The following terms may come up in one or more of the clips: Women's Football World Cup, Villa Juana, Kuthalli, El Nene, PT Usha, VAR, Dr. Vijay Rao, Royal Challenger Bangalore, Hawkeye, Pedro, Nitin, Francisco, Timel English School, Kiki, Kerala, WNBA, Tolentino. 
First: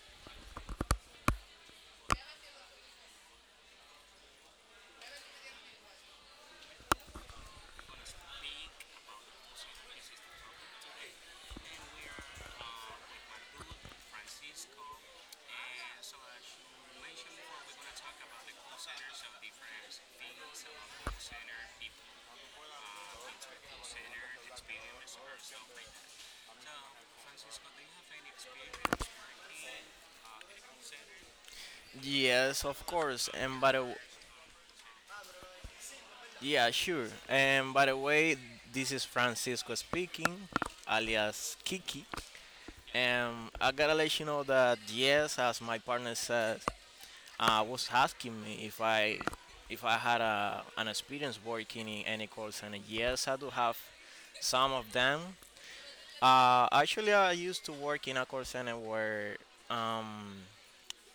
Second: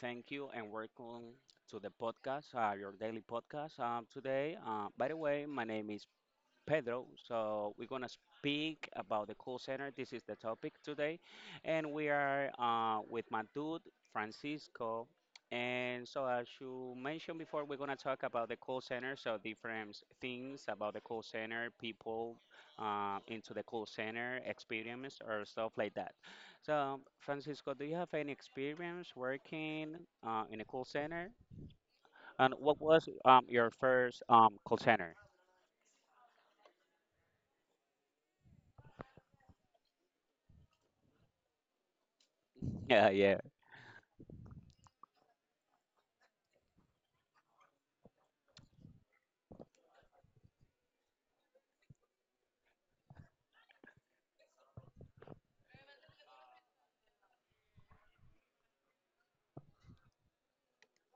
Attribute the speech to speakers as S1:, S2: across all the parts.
S1: Thank you and welcome to the podcast, your daily podcast. Today, by the way, my name is Pedro. So we're gonna speak about the call center. This is the topic today, and we are with my dude Francisco. And so, as you mentioned before, we're gonna talk about the call center. So different things about the call center, people into the call center, experience, or stuff like that. So, Francisco, do you have any experience working in a call center? And
S2: Yes,
S1: what
S2: of
S1: was
S2: course. And
S1: your
S2: by the w-
S1: first call center?
S2: yeah, sure. And by the way, this is Francisco speaking, alias Kiki.
S1: Yeah, yeah.
S2: And I gotta let you know that yes, as my partner says, was asking me if I had an experience working in any call center. Yes, I do have some of them. Actually, I used to work in a call center where um,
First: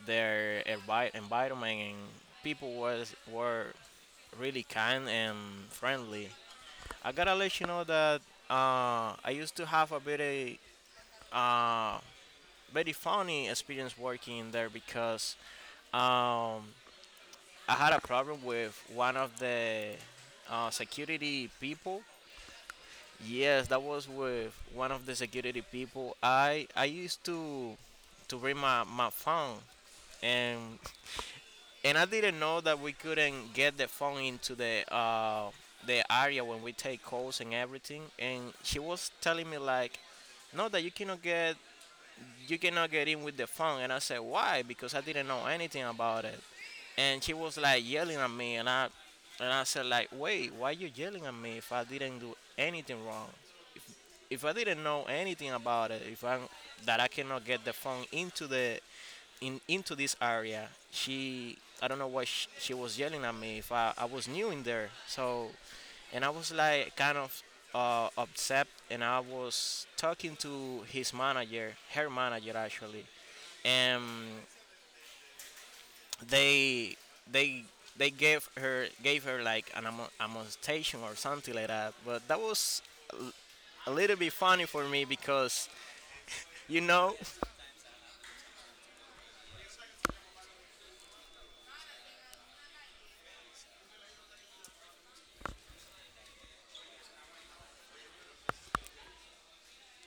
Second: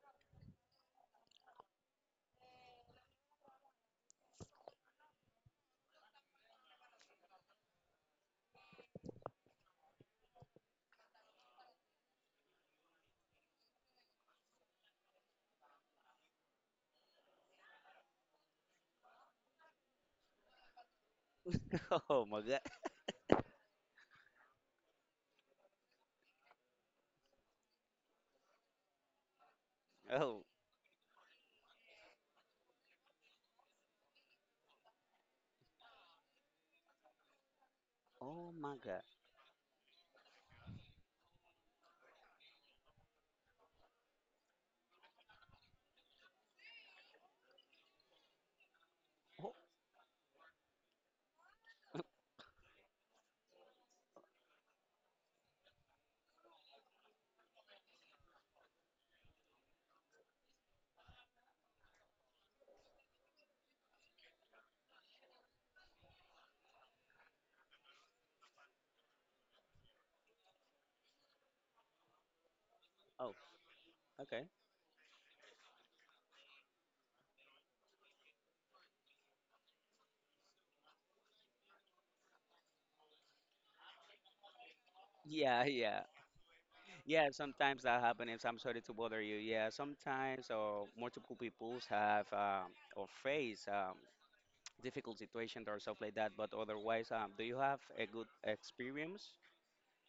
S2: their environment and people was were really kind and friendly. I gotta let you know that I used to have a very uh, very funny experience working there because um, I had a problem with one of the security people.
S1: Oh my God.
S2: Yes, that was with one of the security people. I used to bring my phone.
S1: Oh,
S2: And And I didn't know that we couldn't get the phone into the area when we take calls and everything.
S1: oh
S2: And
S1: my
S2: she
S1: God.
S2: was telling me like, no, that you cannot get in with the phone. And I said why? Because I didn't know anything about it. And She was like yelling at me, and I and
S1: Oh,
S2: I said like, wait, why you yelling at me if I didn't do anything wrong? If I didn't know anything about it, if I that I cannot get the phone into the in into this area, she I don't know why she was yelling at me if I was new in there. So, and I was like kind of upset, and I was talking to his manager, her manager actually,
S1: oh,
S2: and
S1: okay.
S2: they they they gave her like an amonestation or something like that. But that was a little bit funny for me
S1: Yeah,
S2: because
S1: yeah.
S2: you know
S1: Yeah, sometimes that happens. I'm sorry to bother you. Yeah, sometimes or multiple peoples have or face difficult situations or stuff like that. But otherwise, do you have a good experience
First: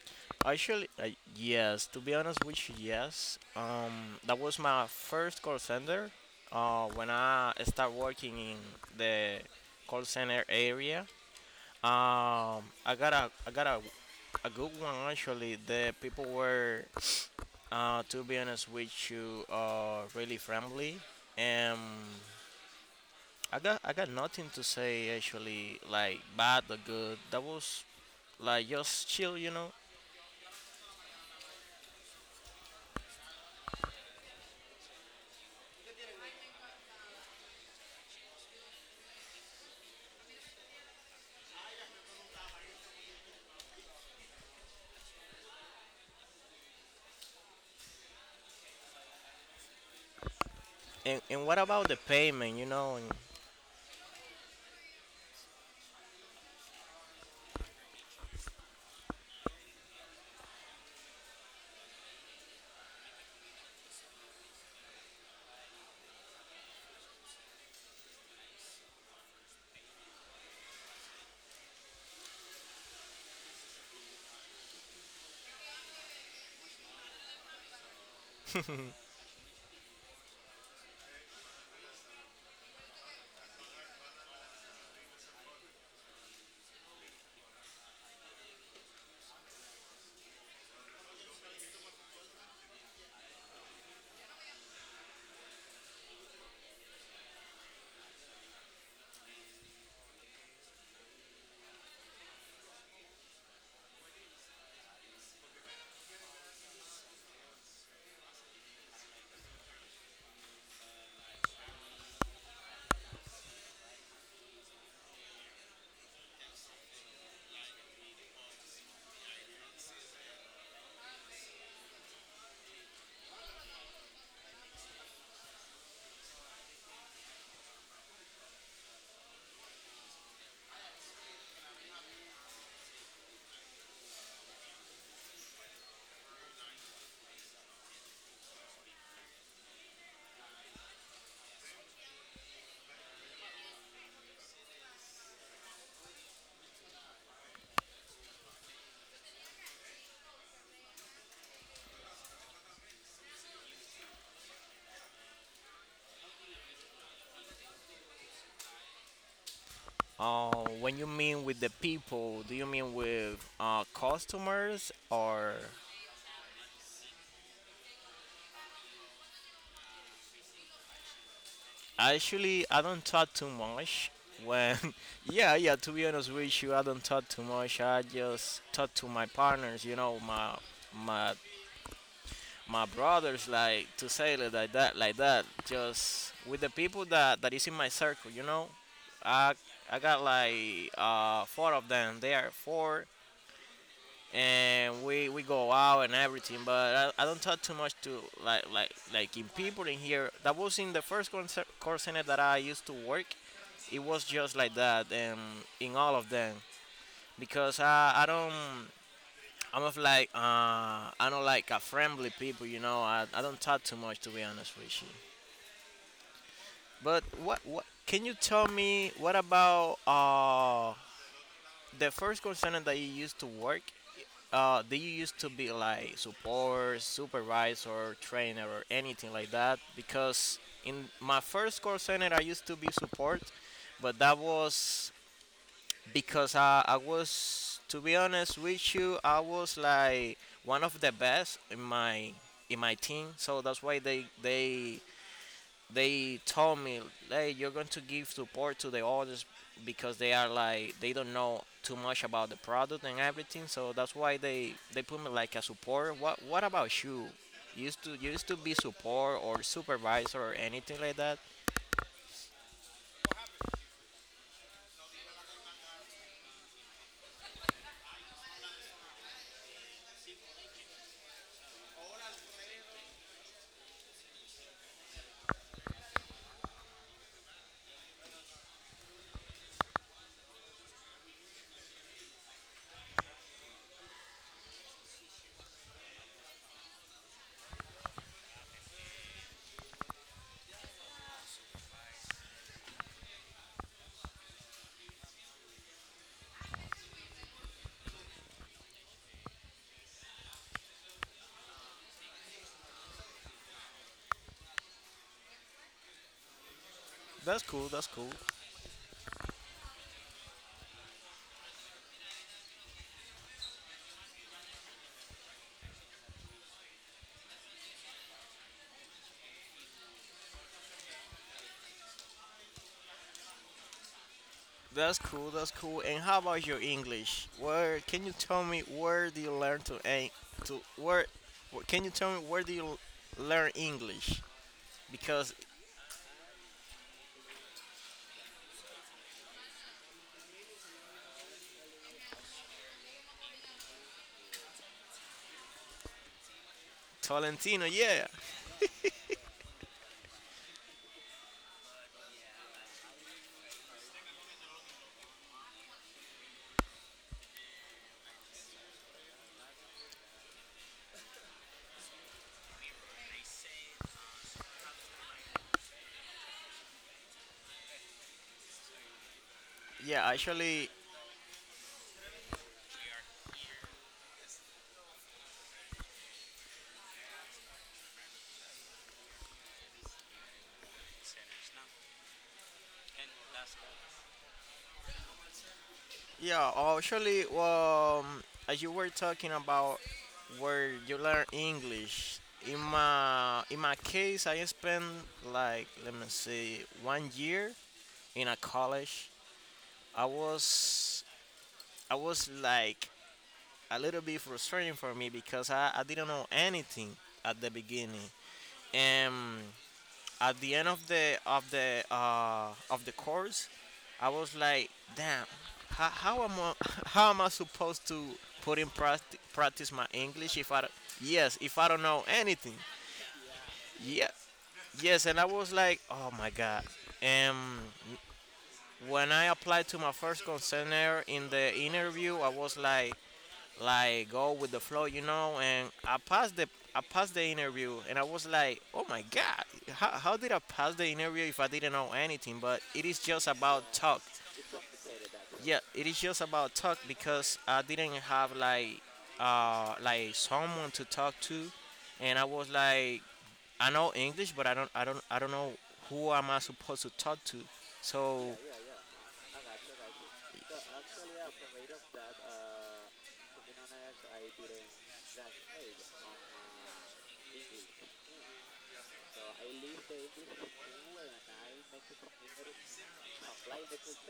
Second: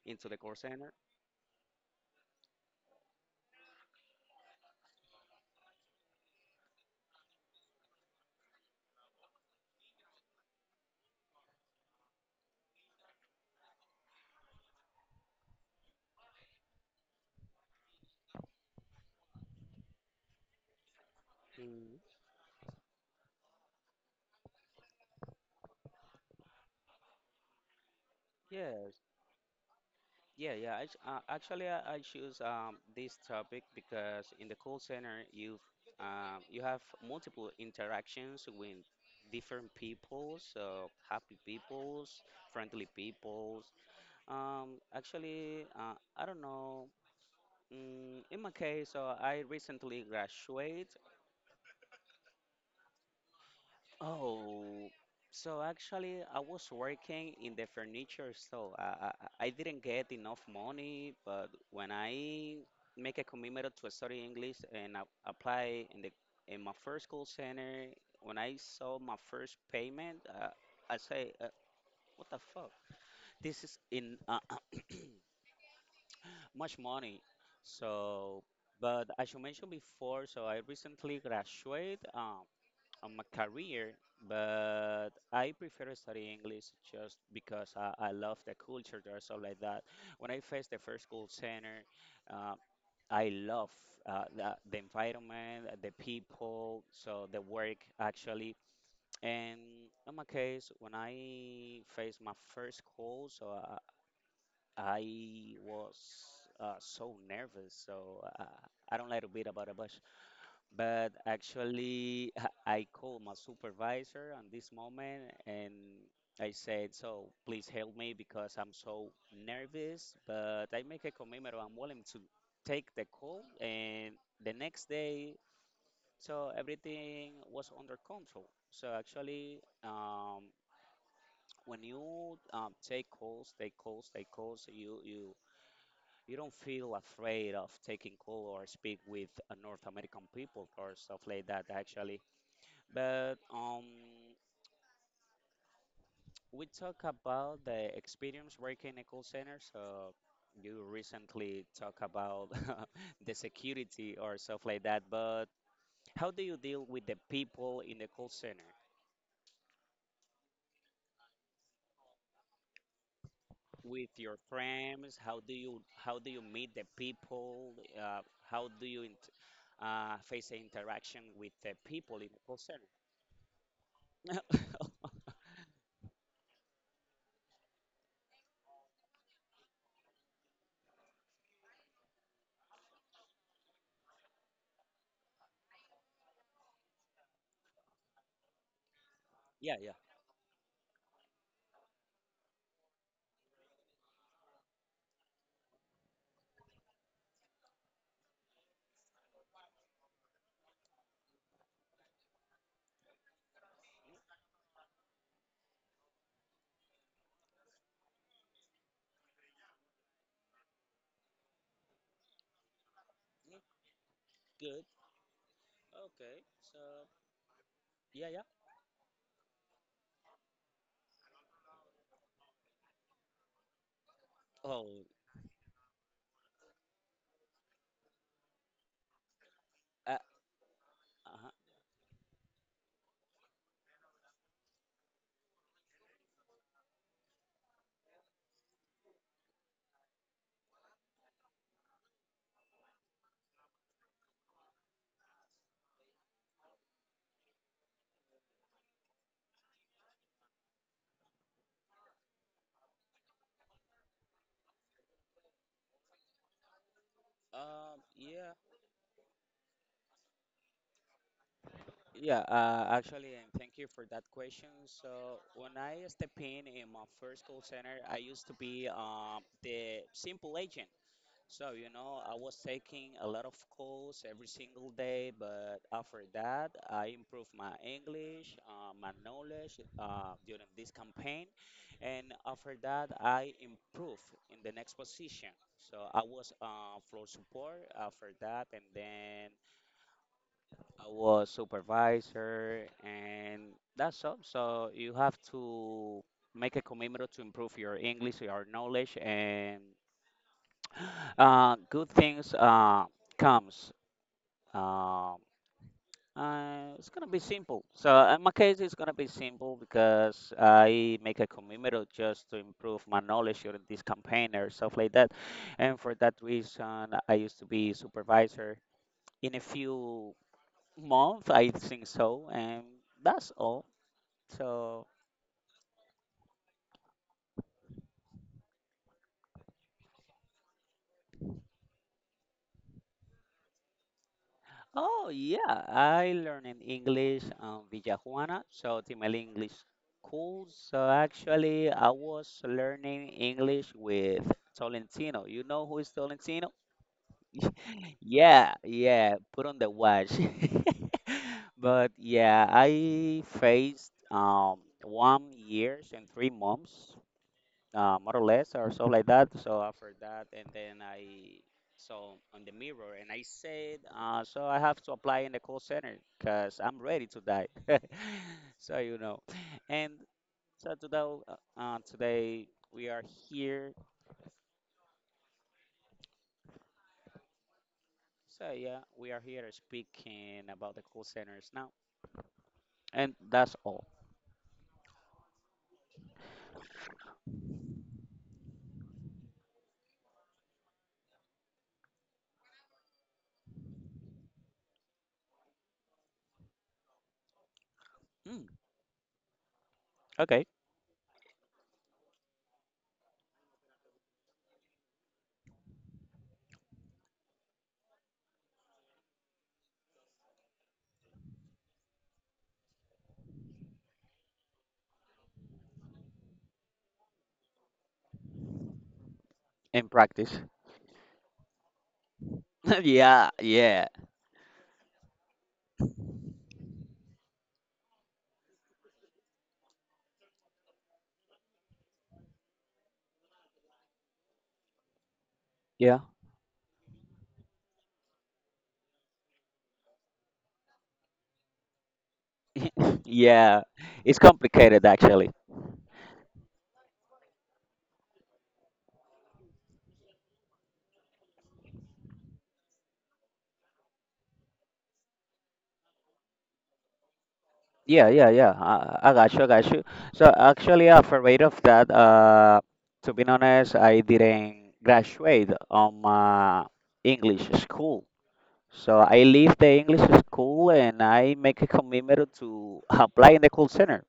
S1: into the call
S2: Actually,
S1: center?
S2: yes. To be honest with you, yes. That was my first call center. When I started working in the call center area, I got a good one actually. The people were, to be honest with you, really friendly.
S1: Mm,
S2: Um, I got nothing to say actually, like bad or good. That was like
S1: yes.
S2: just chill, you know.
S1: Yeah, yeah. Actually, I choose this topic because in the call center, you you have multiple interactions with different people, so happy peoples, friendly peoples. I don't know. Mm, in my case, I recently graduated.
S2: And what about the payment, you know?
S1: Oh, so actually, I was working in the furniture store. I didn't get enough money, but when I make a commitment to study English and I apply in the in my first call center, when I saw my first payment, I say, "What the fuck? This is in much money." So, but as you mentioned before, so I recently graduated. On my career, but I prefer studying English just because I love the culture there, so like that. When I faced the first school center, uh, I love the environment, the people, so the work actually. And in my case, when I faced my first call, so I was so nervous, so I don't like to beat about it, but actually I called my supervisor on this moment and I said, so please help me because I'm so nervous, but I make a commitment. I'm willing to take the call and the next day, so everything was under control. So actually, when you take calls, take calls, take calls, you you don't feel afraid of taking call or speak with North American people or stuff like that. Actually, but we talk about the experience working in a call center. So you recently talk about the security or stuff like that. But how do you deal with the people in the call center?
S2: Uh, when you mean with the people, do you mean with
S1: With your
S2: customers
S1: friends,
S2: or?
S1: how do you meet the people? How do you int face the interaction with the people in the call
S2: Actually, I
S1: center?
S2: don't talk too much. When, yeah, yeah. To be honest with you, I don't talk too much. I just talk to my partners. You know, my my brothers. Like to say it like that, like that. Just with the people that that is in my circle. You know, I
S1: Yeah, yeah.
S2: I got like four of them. They are four and we go out and everything, but I don't talk too much to like in people in here. That was in the first concert, call center that I used to work. It was just like that, and in all of them because I don't. I'm of like uh I don't like a friendly people, you know. I don't
S1: Mm.
S2: talk too much, to be honest
S1: Good.
S2: with you.
S1: Okay. So
S2: But what can
S1: yeah,
S2: you
S1: yeah.
S2: tell me what about the first call center that you used to work? Do
S1: Oh,
S2: you used to be like support, supervisor, trainer, or anything like that?
S1: uh,
S2: Because in my
S1: uh-huh.
S2: first call center, I used to be support, but that was because I was, to be honest with you, I was like one of the best in my team. So that's why they told me, hey, you're going to give support to the others because they are like they don't know too much about the product and everything. So that's why they put me like a support. What about you? You used to
S1: Yeah,
S2: be support or supervisor or anything like that?
S1: yeah, actually, and thank you for that question. So when I step in my first call center, I used to be the simple agent. So, you know, I was taking a lot of calls every single day, but after that, I improved my English, my knowledge during this campaign. And after that, I improved in the next position. So I was floor support after that, and then I was supervisor, and that's all. So you have to make a commitment to improve your English, your knowledge, and good things comes. Um it's gonna be
S2: That's
S1: simple.
S2: cool. That's
S1: So
S2: cool.
S1: in my case, it's gonna be simple because I make a commitment just to improve my knowledge during this campaign or stuff like that. And for that reason, I used to be supervisor in a few months, I think so, and that's all. So,
S2: That's cool. That's cool. And how about your English? Where can you tell me where do you learn to en- to where? Wh- Can you tell me where do you learn English?
S1: oh
S2: Because
S1: yeah, I learned in English Villa Juana, so Timel English School. So actually, I was learning English with Tolentino. You know who is Tolentino?
S2: Tolentino, yeah,
S1: Yeah, yeah, put on the watch. But yeah, I faced 1 year and 3 months more or less or so like that. So after that, and then I saw on the mirror and I said, so I have to apply in the call center because I'm ready to die. So you know, and
S2: yeah. Actually,
S1: so today, today we are here. So yeah, we are here speaking about the call centers now, and that's all.
S2: yeah, actually, as you were talking about where you learn English, in my case, I spent like let me see, 1 year in a
S1: Mm,
S2: college. I
S1: okay,
S2: was I was like a little bit frustrating for me because I didn't know anything at the beginning. Um, at the end of the of the course, I was like, damn, how am I how am I supposed to put in practice my
S1: in
S2: English
S1: practice.
S2: if I don't- yes if I don't know anything?
S1: Yeah, yeah,
S2: Yeah, yes, and I was like, oh my god. And when I applied to my first concern in the interview, I was like go with the flow, you know. And
S1: yeah,
S2: I passed the interview, and I was like, oh my god, how did I pass the interview if I didn't know anything? But it is just
S1: yeah.
S2: about talk.
S1: It's complicated actually.
S2: Yeah, it is just about talk because I didn't have like someone to talk to, and I was like, I know English, but I don't know who am I supposed to talk to.
S1: Yeah,
S2: So,
S1: yeah, yeah. I got you, I got you. So actually, afraid of that, to be honest, I didn't graduate on my English school. So I leave the English school and I make a commitment to apply in the call center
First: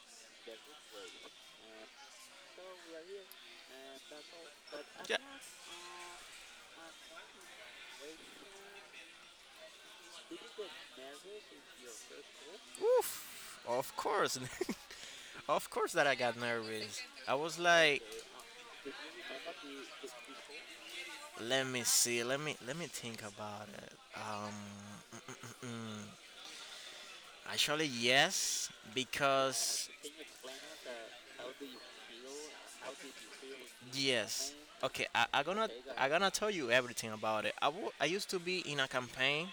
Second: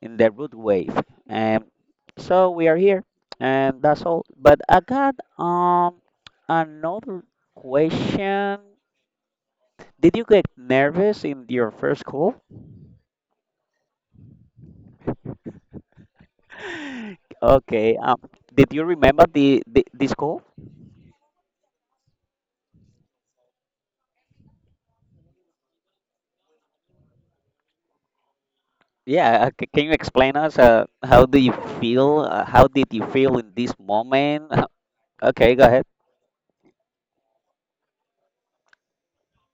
S1: in the root wave. And so we are here, and that's all. But I got another question. Did you get nervous in your first call?
S2: oof, of course, of course that I got nervous. I was
S1: Okay.
S2: like,
S1: Did you remember the this call?
S2: let me see. Let me think about it. Actually, yes,
S1: Yeah.
S2: because
S1: Can you explain us? How do you feel? How did you feel in this moment?
S2: okay,
S1: Okay, go ahead.
S2: I gonna tell you everything about it. I used to be in a campaign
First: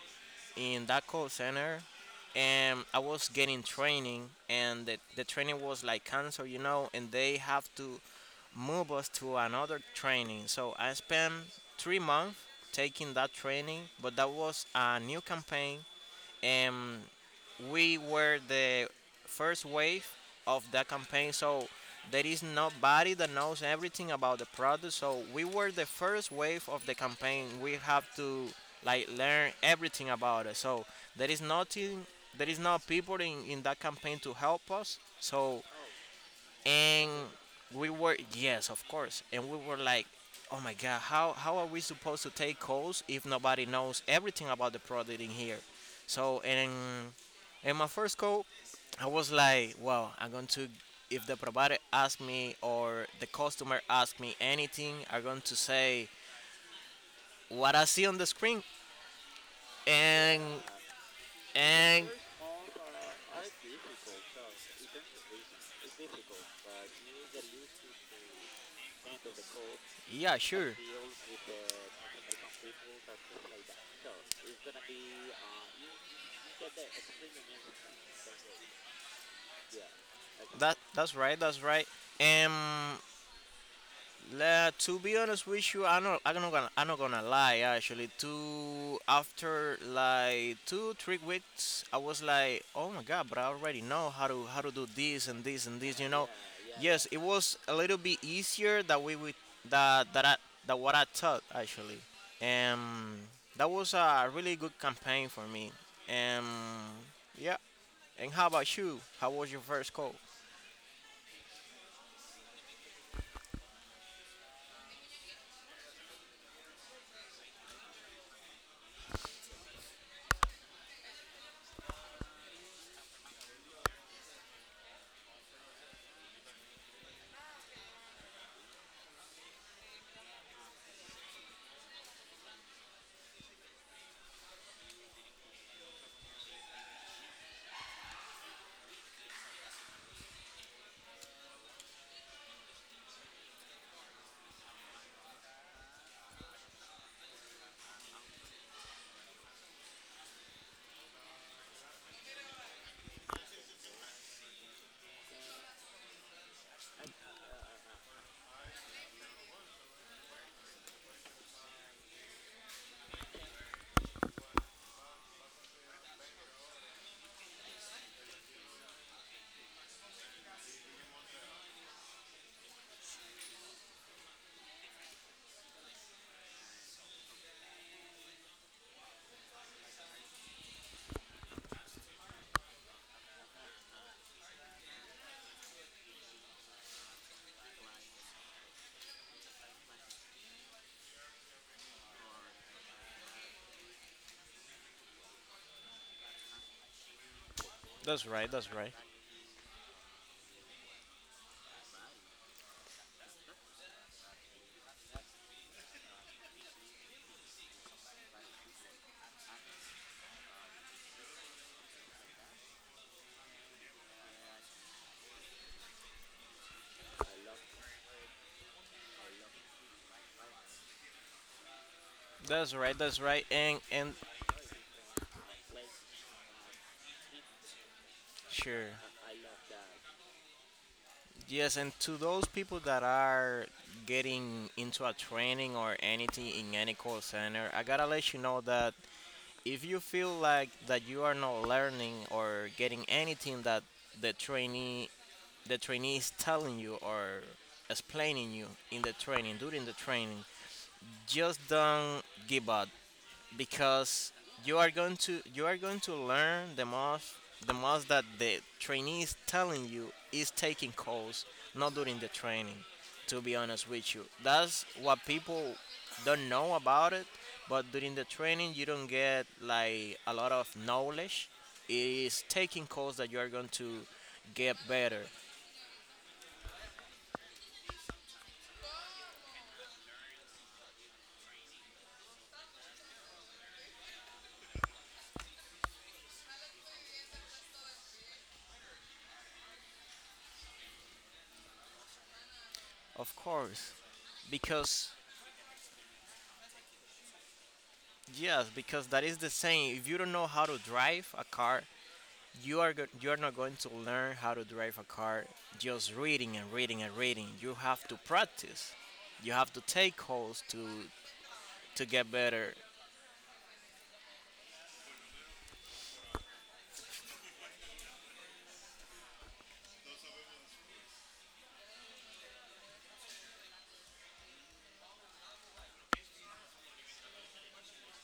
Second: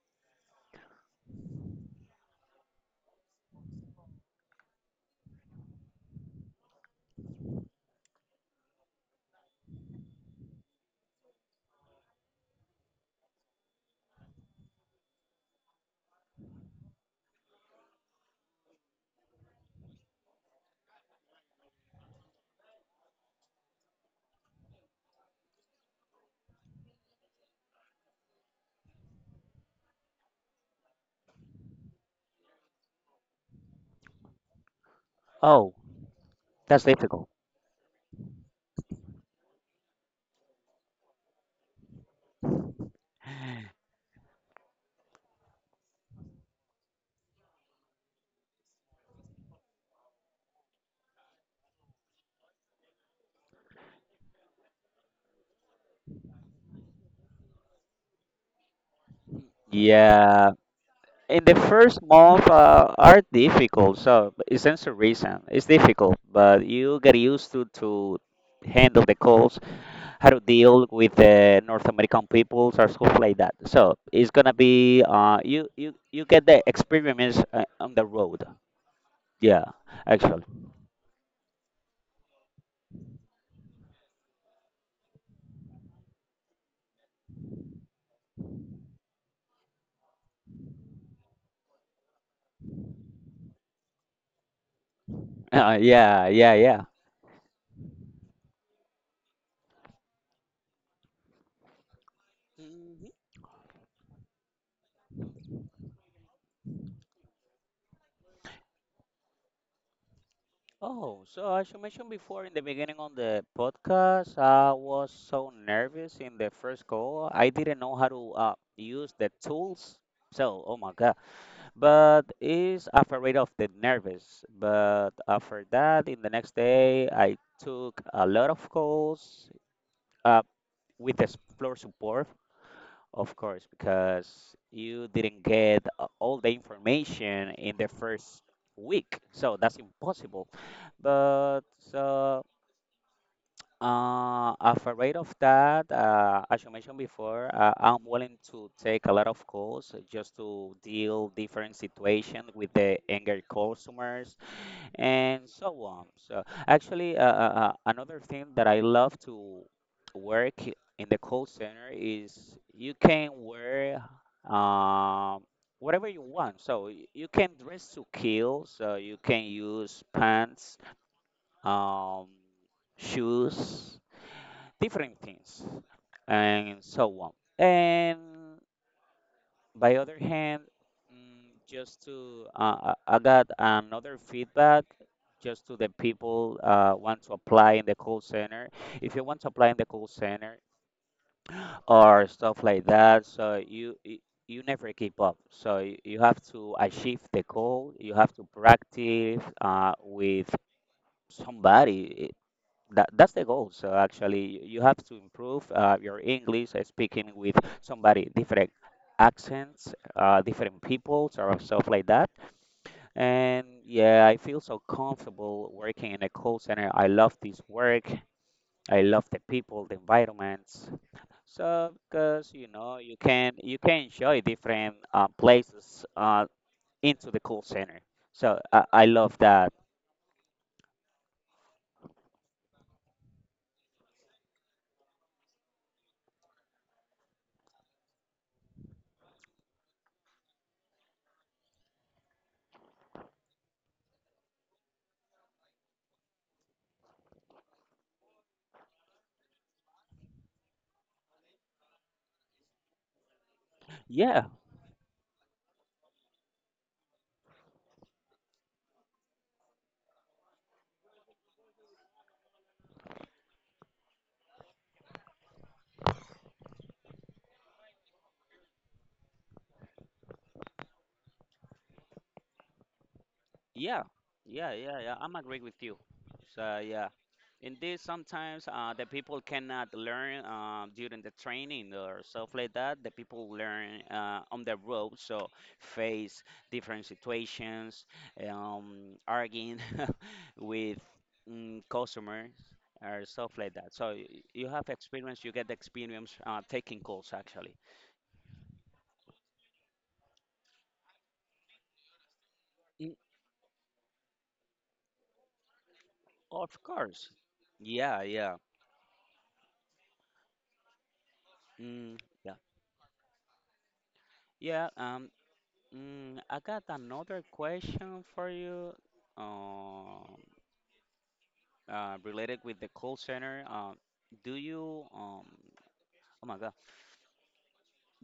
S2: in that call center, and I was getting training, and the training was like cancer, you know, and they have to move us to another training. So I spent 3 months taking that training, but that was a new campaign, and we were the first wave of that campaign. So there is nobody that knows everything about the product. So we were the first wave of the campaign. We have to like learn everything about it. So there is nothing there is no people in that campaign to help us. So
S1: Oh, that's
S2: and
S1: difficult.
S2: we were, yes, of course, and we were like, oh my god, how are we supposed to take calls if nobody knows everything about the product in here? So and in my first call, I was like, well, I'm going to, if the provider asks me or the customer asks me anything, I'm going to say what I see on the screen. and
S1: Yeah. In the first
S2: and
S1: month are difficult, so it stands to reason. It's difficult, but you get used to handle the calls, how
S2: yeah,
S1: to deal with the North American peoples or stuff like that. So it's gonna be you get the experience on the road. Yeah, actually.
S2: that's right and la, to be honest with you, I'm not gonna lie. Actually, two after like two, 3 weeks, I was like, oh my god, but I already know how to do this and this. You know,
S1: Yeah, yeah, yeah.
S2: yes, it was a little bit easier that we would that that I, that what I thought actually.
S1: Hmm.
S2: Um, that was a really good campaign for me. Um, yeah. And how about you? How was your first call?
S1: Oh, so as you mentioned before in the beginning on the podcast, I was so nervous in the first call. I didn't know how to use the tools. So, oh my God. But is afraid of the nervous. But after that, in the next day, I took a lot of calls uh, with the floor support. Of course, because you didn't get all the information in the first week, so that's impossible. But so, I'm afraid of that, as you mentioned before, I'm willing to take a lot of calls just to deal different situations with the angry customers and so on. So actually, another thing that I love to work in the call center is you can wear um, whatever you want. So you can dress to kill. So you can use pants, um, shoes, different things, and so on. And by other hand, mm, just to I got another feedback just to the people want to apply in the call center. If you want to apply in the call center or stuff like that, so you you never keep up. So you have to achieve the goal. You
S2: That's
S1: have to
S2: right. That's right.
S1: practice with somebody that that's the goal. So actually, you have to improve your English speaking with somebody different accents, different peoples, or stuff like that. And yeah, I feel so comfortable working in a call center. I love this work. I love the people, the environments. So because you
S2: That's right.
S1: know
S2: That's right.
S1: you can
S2: And
S1: enjoy different places into the call center. So
S2: sure.
S1: I love that.
S2: Yes, and to those people that are getting into a training or anything in any call center, I gotta let you know that if you feel like that you are not learning or getting anything that the trainee the trainee is telling you or explaining you in the training during the training, just don't give up, because
S1: Yeah,
S2: you are going to learn the most. That the trainee is telling you is taking calls, not during the training. To be honest with you, that's what people don't know about it, but during the training you don't get like a lot of knowledge. It is taking calls that you are going to
S1: yeah, yeah,
S2: get
S1: yeah, yeah.
S2: better.
S1: I'm agree with you. So yeah, indeed, sometimes the people cannot learn during the training or stuff like that. The people learn on the road, so face different situations, arguing with mm, customers or
S2: Of
S1: stuff like that.
S2: course,
S1: So you have
S2: because
S1: experience, you get experience taking calls actually.
S2: yes, because that is the same. If you don't know how to drive a car,
S1: Mm.
S2: you are not going to learn how to drive a car just reading and
S1: Of
S2: reading and
S1: course.
S2: reading. You have to
S1: Yeah, yeah.
S2: practice. You have to take calls to
S1: Mm,
S2: get
S1: yeah.
S2: better.
S1: Yeah, mm, I got another question for you, um, related with the call center. Do you, oh my God,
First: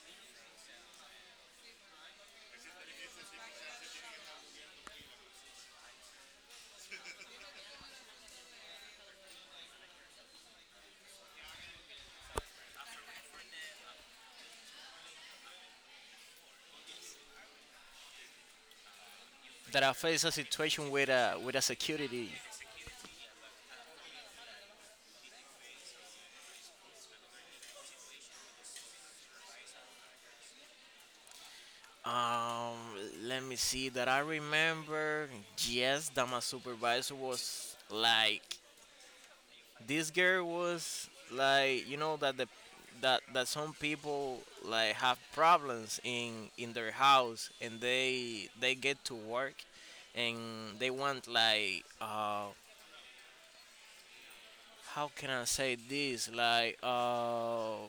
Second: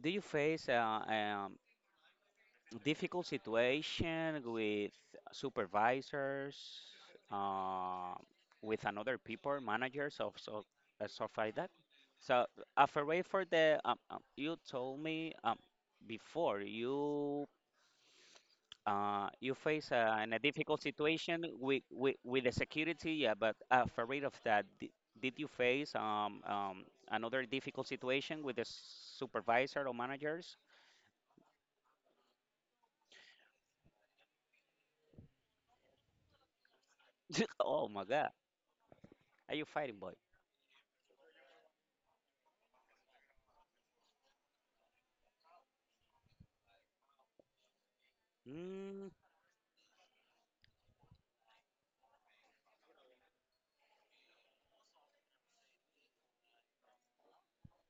S1: do you face a difficult situation with supervisors, uh, with another people, managers of so stuff like that? So, afraid for the, you told me before you. You
S2: That
S1: face
S2: I faced a
S1: in a difficult
S2: situation
S1: situation
S2: with a security.
S1: with the security, yeah, but for rid of that, did you face another difficult situation with the supervisor or managers?
S2: Um, let me see. That I remember. Yes, that my supervisor was
S1: Oh my God,
S2: like
S1: are you fighting,
S2: this
S1: boy?
S2: girl was like, you know, that the that that some people like have problems in their house and they get
S1: Mm.
S2: to work and they want like how can I say this?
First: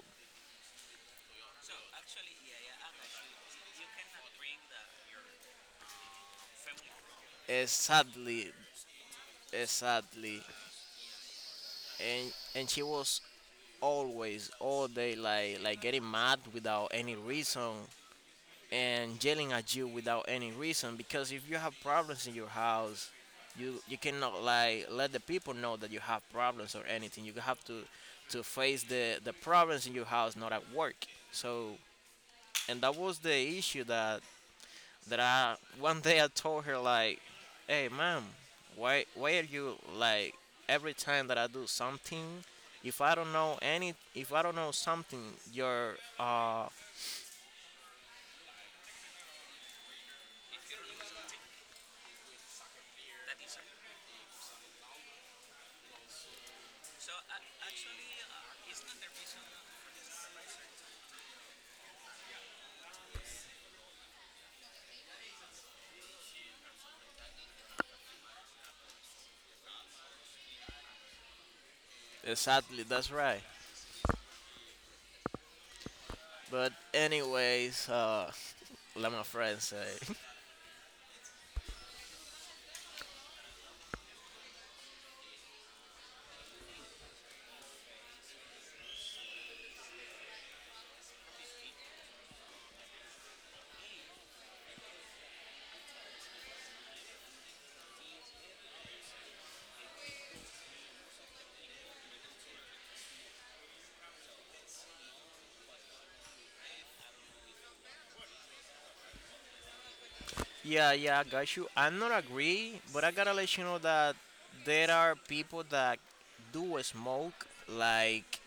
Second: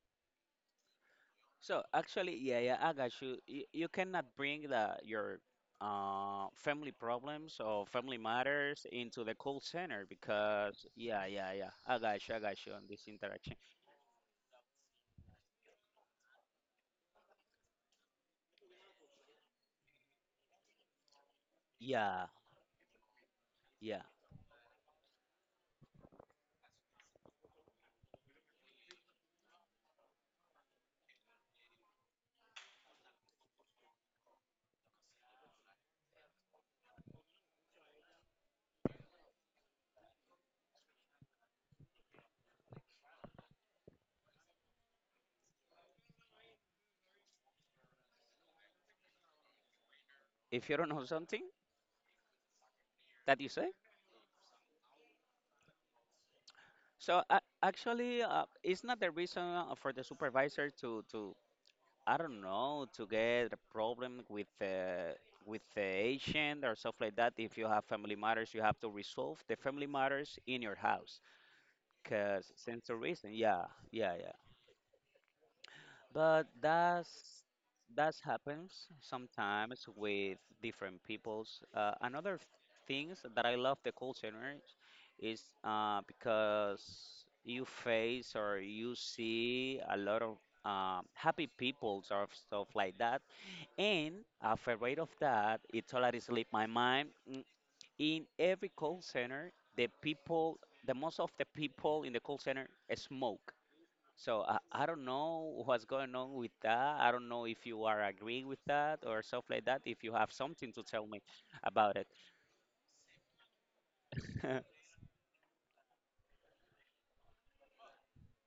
S1: So actually, yeah, yeah, I got you. You cannot bring the your family problems or family
S2: Exactly,
S1: matters into the call center
S2: exactly.
S1: because, yeah, yeah, yeah,
S2: and
S1: I got
S2: and
S1: you on
S2: she
S1: this
S2: was
S1: interaction.
S2: always all day like, getting mad without any reason and yelling at you without any reason, because if you have
S1: Yeah,
S2: problems in your house you
S1: yeah.
S2: cannot like let the people know that you have problems or anything. You have to face the problems in your house, not at work. So, and that was the issue that I one day I told her like, "Hey, ma'am, why are you like every time that I do something, if I don't know any, if I don't know something, you're uh
S1: If you don't know something, that you say. So it's not the reason for the supervisor to I don't know to get a problem with the agent or stuff like that. If you have family matters, you have to resolve the family matters in your house. Cause
S2: exactly,
S1: since the
S2: that's
S1: reason,
S2: right.
S1: yeah, yeah, yeah. But
S2: But
S1: that's
S2: anyways,
S1: that happens
S2: like my friend say,
S1: sometimes with different peoples. Another things that I love the call center is because you face or you see a lot of happy people or stuff like that. And afraid of that, it totally slipped my mind. In every call center, the people, the most of the people in the call center smoke. So I don't know what's going on with that. I don't know if you are agreeing with that or stuff like that. If you have something to
S2: yeah,
S1: tell me
S2: yeah, I got you.
S1: about
S2: I'm
S1: it.
S2: not agree, but I gotta let you know that there are people that do smoke like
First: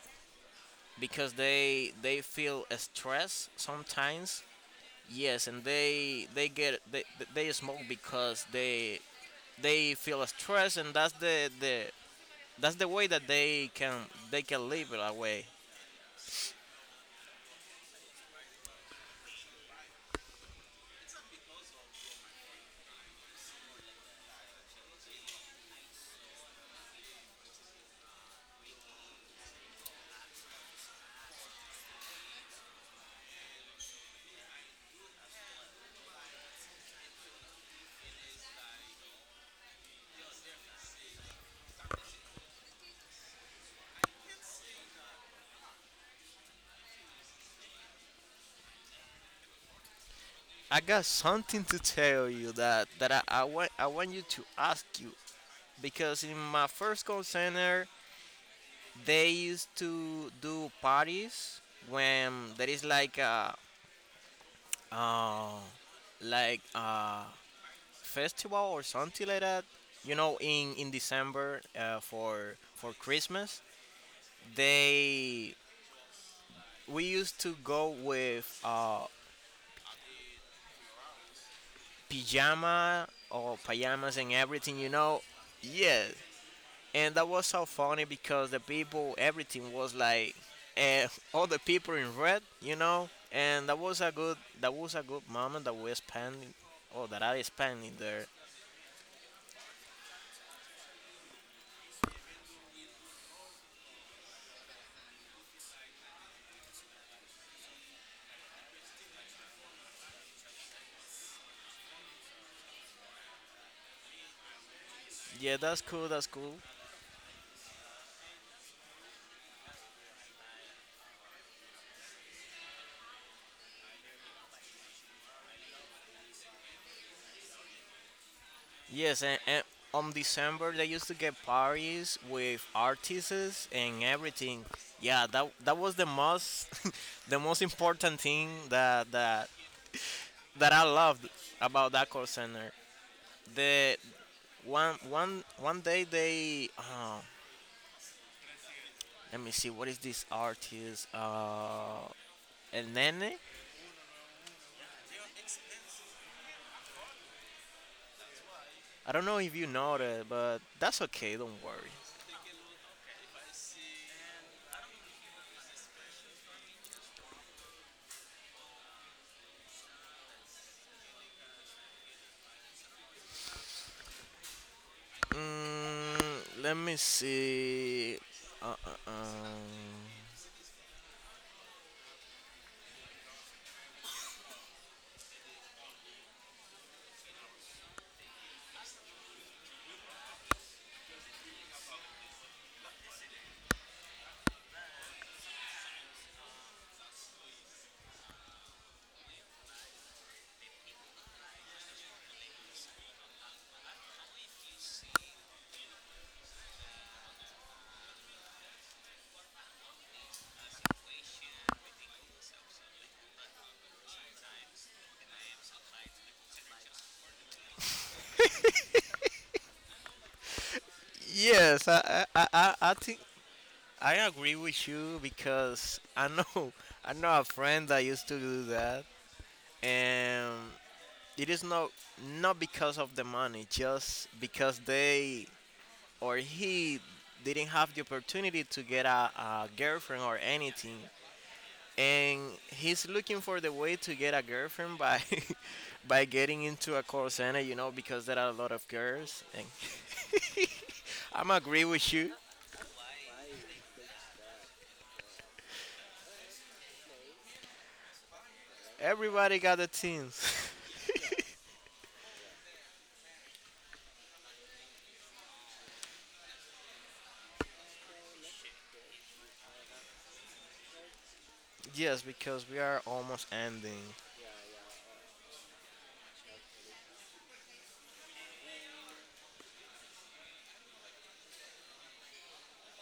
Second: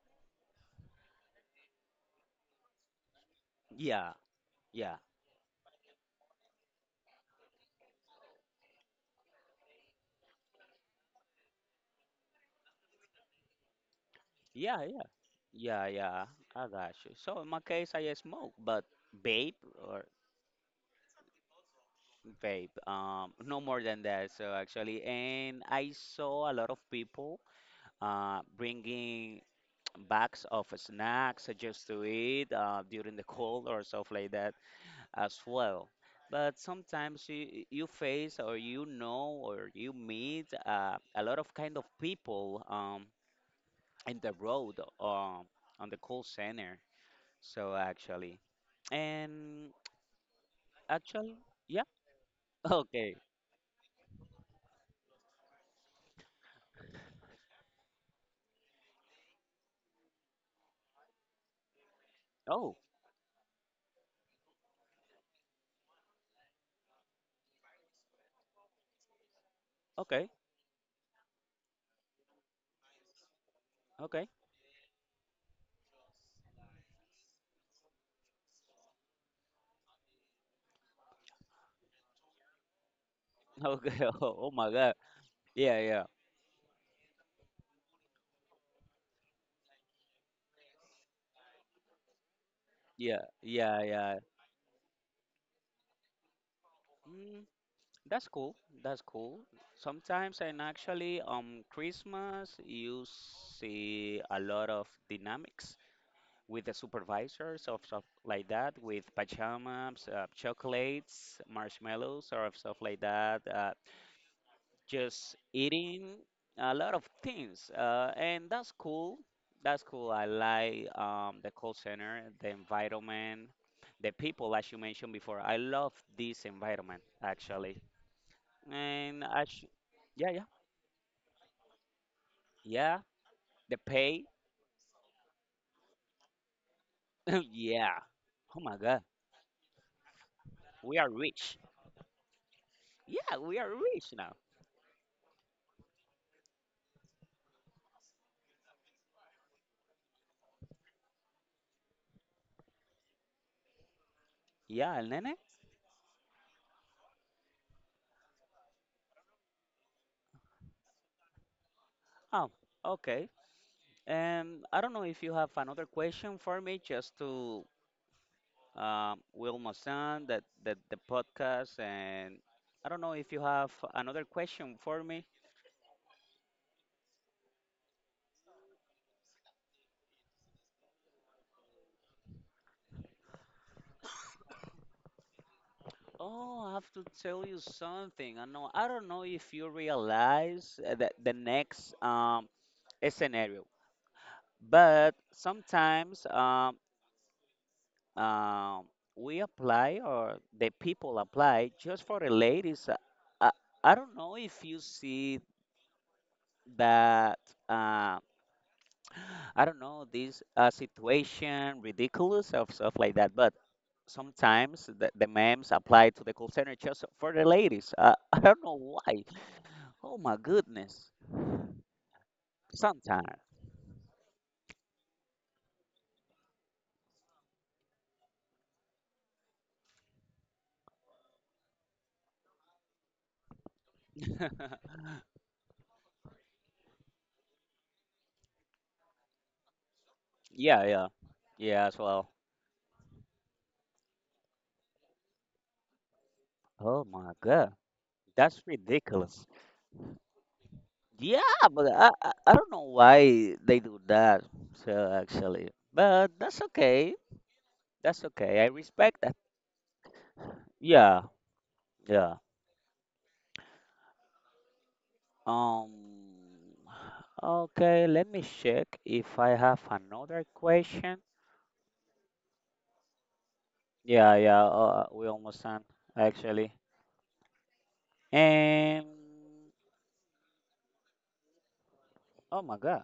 S2: because they feel stress
S1: Yeah,
S2: sometimes.
S1: yeah,
S2: Yes, and they smoke because they feel stress, and that's the that's the way that they can
S1: yeah,
S2: live it
S1: yeah,
S2: away.
S1: yeah, yeah, I got you. So in my case, I smoke, but vape or vape, no more than that. So actually, and I saw a lot of people bringing bags of snacks just to eat during the cold or stuff like that, as well. But sometimes you face or you know or you meet a lot of kind of people in the road on the call center. So actually, and
S2: I got
S1: actually,
S2: something to
S1: yeah,
S2: tell you that that
S1: okay.
S2: I, I want, I want you to ask you, because in my first call center they used to do parties when there
S1: Oh,
S2: is like a uh, like a festival or something like that, you
S1: okay,
S2: know, in December for Christmas.
S1: okay,
S2: They we used to go with pajama or
S1: okay.
S2: pajamas and
S1: Oh, my
S2: everything, you
S1: God.
S2: know.
S1: Yeah, yeah,
S2: Yes, and that was so funny, because the people, everything was like, uh, all the people in red, you know,
S1: yeah,
S2: and that
S1: yeah,
S2: was a
S1: yeah.
S2: good, that was a good moment that we spent, or that
S1: Mm,
S2: I spent in
S1: that's
S2: there.
S1: cool. That's cool. Sometimes and actually on Christmas you see a lot of dynamics with the supervisors or stuff like that, with pajamas, chocolates, marshmallows, or stuff like that. Just
S2: Yeah, that's cool,
S1: eating
S2: that's cool.
S1: a lot of things, and that's cool. That's cool. I like the call center, the environment, the people, as you mentioned before. I love this environment actually, and
S2: Yes, and,
S1: I sh
S2: and on
S1: yeah, yeah,
S2: December they used to get parties with
S1: yeah.
S2: artists
S1: The
S2: and
S1: pay,
S2: everything. Yeah, that was the most, the most
S1: yeah.
S2: important thing
S1: Oh my God,
S2: that I
S1: we are
S2: loved
S1: rich.
S2: about that call center.
S1: Yeah, we are
S2: The
S1: rich now.
S2: one one one day they let me see, what is this artist? El Nene.
S1: Yeah, Nene.
S2: I don't know if you know that, but that's okay, don't worry.
S1: Oh, okay. I don't know if you have another question for me, just to Wilma San, that, the podcast, and I don't know if you have another question for me.
S2: Mm, let me see. Uh, uh, um,
S1: Oh, I have to tell you something. I know I don't know if you realize that the next scenario, but sometimes um, we apply or the people apply just for the ladies. I, I don't know if you see that uh, I don't know this situation ridiculous of stuff like that, but sometimes the memes apply to the call center just for the ladies. I don't know why. Oh my goodness.
S2: yes, I think
S1: Sometimes.
S2: I agree with you, because I know, I know a friend that used to do that, and it is not, not because of the money, just
S1: yeah,
S2: because they or he didn't have the opportunity to get a girlfriend or anything,
S1: yeah, yeah as well.
S2: and he's looking for the way to get a girlfriend by, by getting into
S1: Oh
S2: a
S1: my
S2: call center,
S1: god,
S2: you know, because there are a
S1: that's
S2: lot of
S1: ridiculous.
S2: girls and, I'm
S1: Yeah,
S2: agree
S1: but I,
S2: with
S1: I
S2: you.
S1: I don't know why they do that. So actually, but that's okay. That's okay. I respect that.
S2: Everybody got the things.
S1: Yeah, yeah. Um, okay, let me check if I have another question.
S2: Yes, because we are almost ending.
S1: Yeah, yeah, we almost done actually. And oh my God.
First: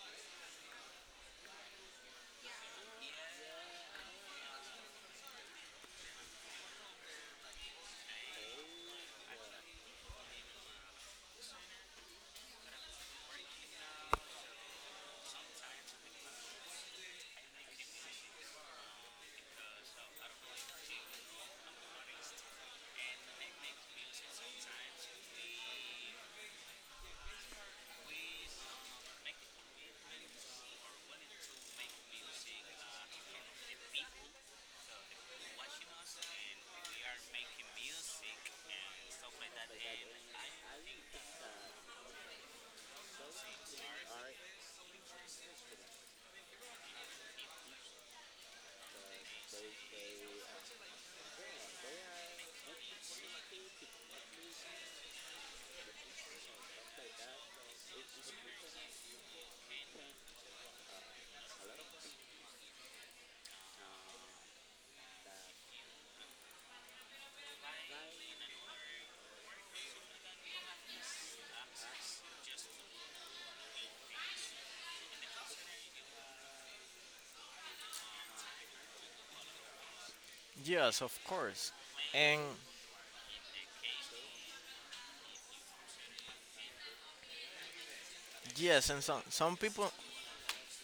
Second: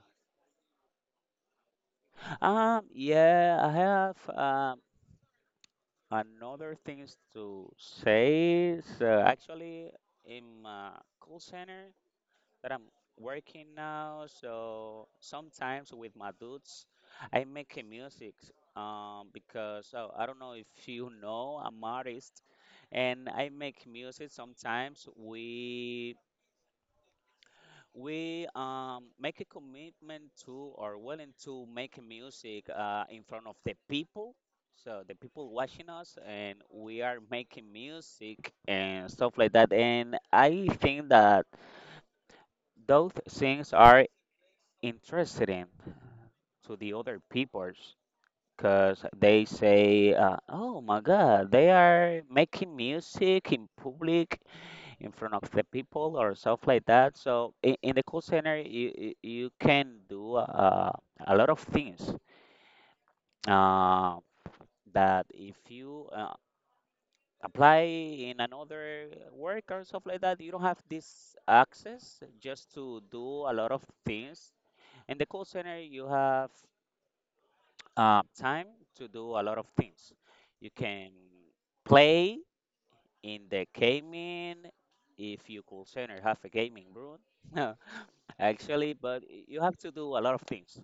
S1: Yeah, I have another things to say. So actually, in my call center, that I'm working now. So sometimes with my dudes, I make a music because oh, I don't know if you know, I'm artist and I make music. Sometimes we make a commitment to or willing to make music in front of the people. So the people watching us, and we are making music and stuff like that. And I think that those things are interested in to the other peoples because they say, "Oh my God, they are making music in public in front of the people or stuff like that." So in the call center, you can do a lot of things uh, that if you apply in another work or stuff like that, you don't have this access just to do a lot of things. In the call center, you have time to do a lot of things. You
S2: Yes,
S1: can
S2: of course.
S1: play
S2: And
S1: in the gaming if you could center have a gaming room.
S2: yes,
S1: Actually,
S2: and some
S1: but
S2: some
S1: you have to
S2: people,
S1: do a lot of things.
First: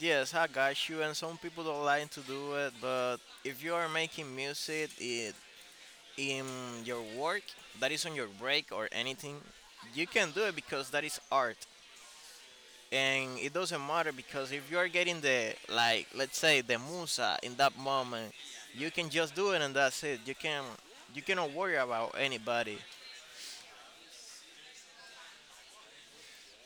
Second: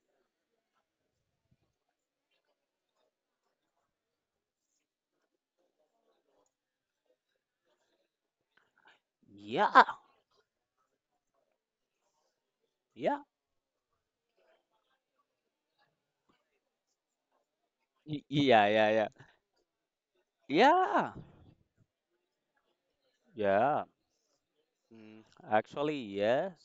S2: yes, I got you, and some people don't like to do it, but if you are making music, it in your work that is on your break or anything,
S1: Yeah,
S2: you can do it because that is art.
S1: yeah,
S2: And it doesn't matter, because if you are getting the, like, let's say, the musa in that moment,
S1: yeah, yeah,
S2: you can
S1: yeah,
S2: just do it and that's it. You can,
S1: yeah,
S2: you cannot worry about anybody.
S1: yeah. Mm, actually, yes.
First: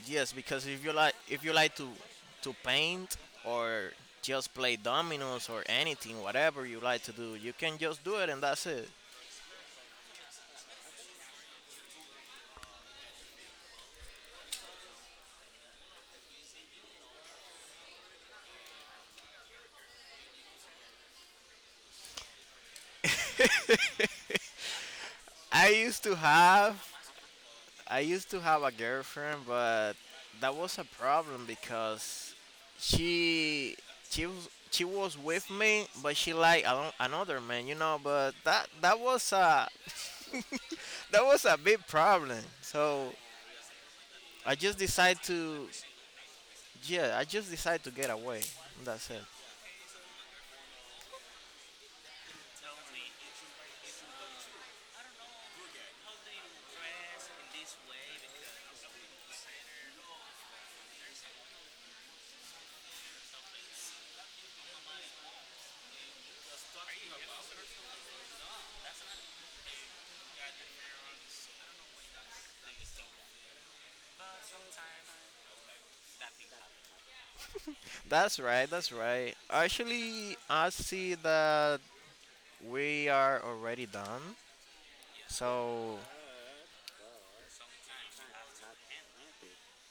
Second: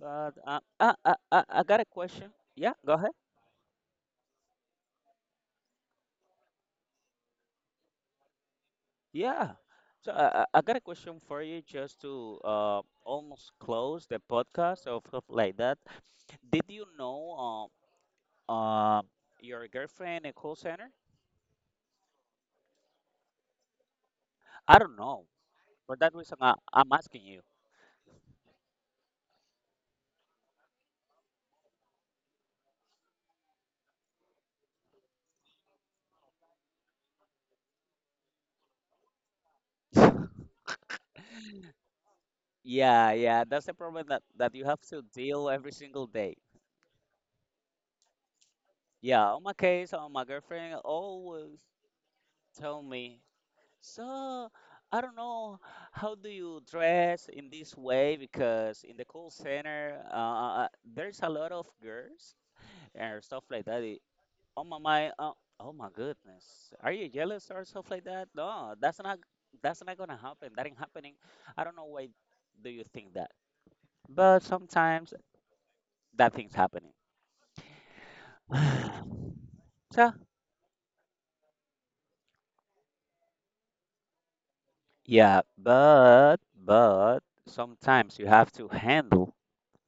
S1: But
S2: Yes,
S1: uh,
S2: because if you
S1: I, I,
S2: like,
S1: I
S2: if you
S1: I
S2: like
S1: got a question.
S2: to
S1: Yeah, go ahead.
S2: paint or just play dominoes or anything, whatever you like to do, you can just do it and that's it.
S1: Yeah. So I got a question for you just to almost close the podcast or stuff like that. Did you know um uh, your girlfriend a call center? I don't know.
S2: I
S1: For
S2: used to
S1: that reason,
S2: have
S1: I'm asking you.
S2: I used to have a girlfriend, but that was a problem because she she was with me, but she liked ano- another man, you know. But that, that was a, that was a big problem. So
S1: Yeah, yeah, that's the problem that
S2: I
S1: that you
S2: just
S1: have to
S2: decided
S1: deal
S2: to,
S1: every single day.
S2: yeah, I just decided to get away. That's it.
S1: Yeah, on my case, on my girlfriend always tell me, so I don't know how do you dress in this way because in the call center, there's a lot of girls and stuff like that. Oh my, oh my goodness. Are you jealous or stuff like that? No, that's not gonna happen. That ain't happening. I don't know why do you think that. But sometimes that thing's happening.
S2: That's right, that's right.
S1: So
S2: Actually, I see that we are already done.
S1: yeah,
S2: So,
S1: but sometimes you have to handle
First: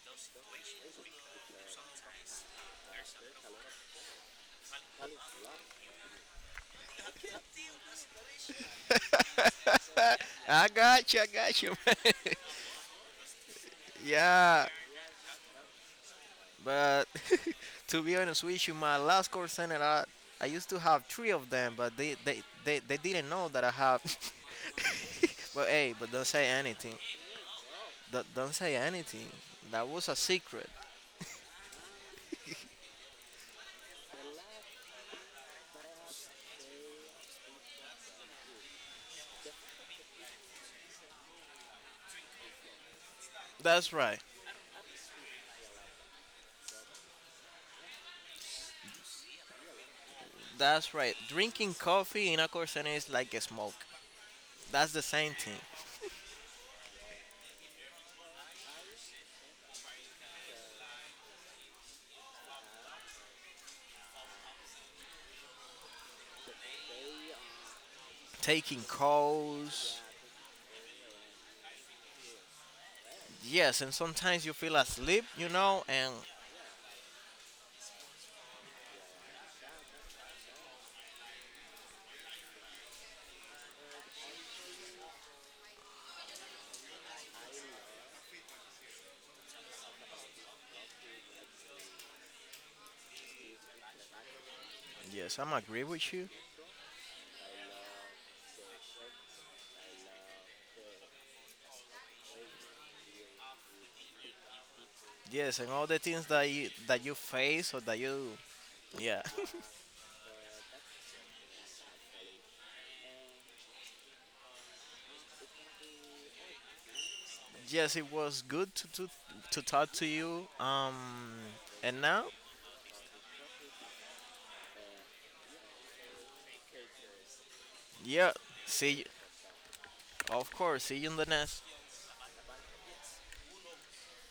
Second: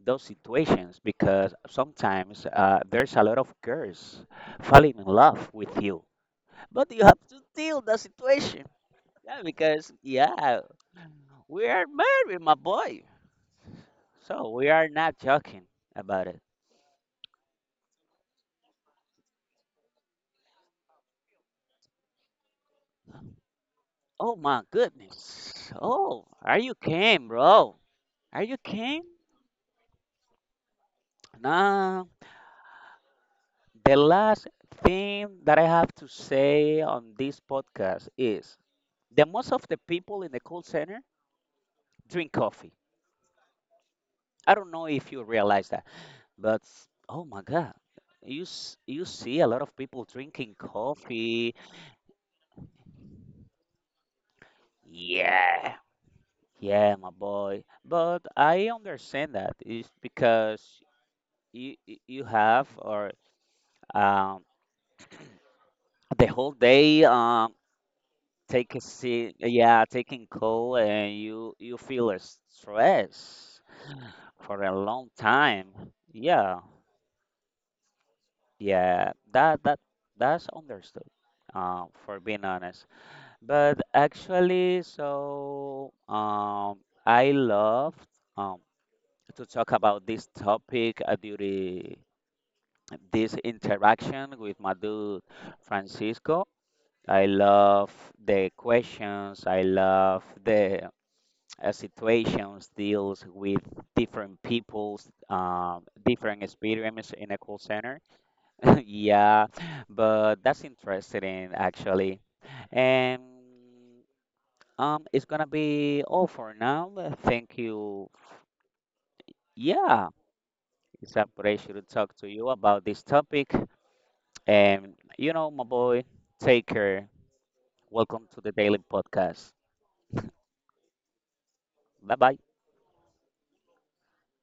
S1: those situations because sometimes there's a lot of girls falling in love with you. But you have to deal the situation. Yeah, because yeah,
S2: I got you, I got
S1: we
S2: you.
S1: are married, my boy. So
S2: Yeah.
S1: we are not joking about it.
S2: But, to be honest with you, my last call center, I used to have three of them, but they didn't know that I have.
S1: Oh my
S2: But
S1: goodness.
S2: hey, but don't
S1: Oh,
S2: say
S1: are you
S2: anything.
S1: came, bro?
S2: Don't,
S1: Are
S2: don't
S1: you
S2: say
S1: came?
S2: anything. That was a secret.
S1: Nah. The last thing that I have to say on this podcast is the most of the people in the call center drink coffee.
S2: That's right,
S1: I don't know if you realize that, but oh my god. You you see a lot of people drinking
S2: that's right.
S1: coffee.
S2: Drinking coffee in a call center is like a smoke. That's the same thing.
S1: Yeah. Yeah, my boy. But I understand that. It's because you have or um the whole day take a
S2: Taking
S1: seat
S2: cold.
S1: yeah taking cold and you feel a stress
S2: Yes, and sometimes you
S1: for
S2: feel
S1: a long
S2: asleep, you
S1: time
S2: know, and
S1: yeah yeah that's understood for being honest but actually so I love um to talk about this topic during this interaction with my dude
S2: yes, I'm agree with you.
S1: Francisco. I love the questions. I love the situations deals with different people's
S2: Yes, and all the things
S1: different
S2: that
S1: experience
S2: you
S1: in a call
S2: face or
S1: center.
S2: that you, yeah.
S1: Yeah, but that's interesting actually. And it's gonna be all for now. Thank
S2: Yes,
S1: you.
S2: it was good to talk to
S1: Yeah,
S2: you.
S1: it's a pleasure to
S2: And
S1: talk
S2: now,
S1: to you about this topic. And you know, my boy, take care. Welcome
S2: yeah,
S1: to the Daily
S2: see you,
S1: Podcast.
S2: of course, see you in the next.
S1: Bye bye.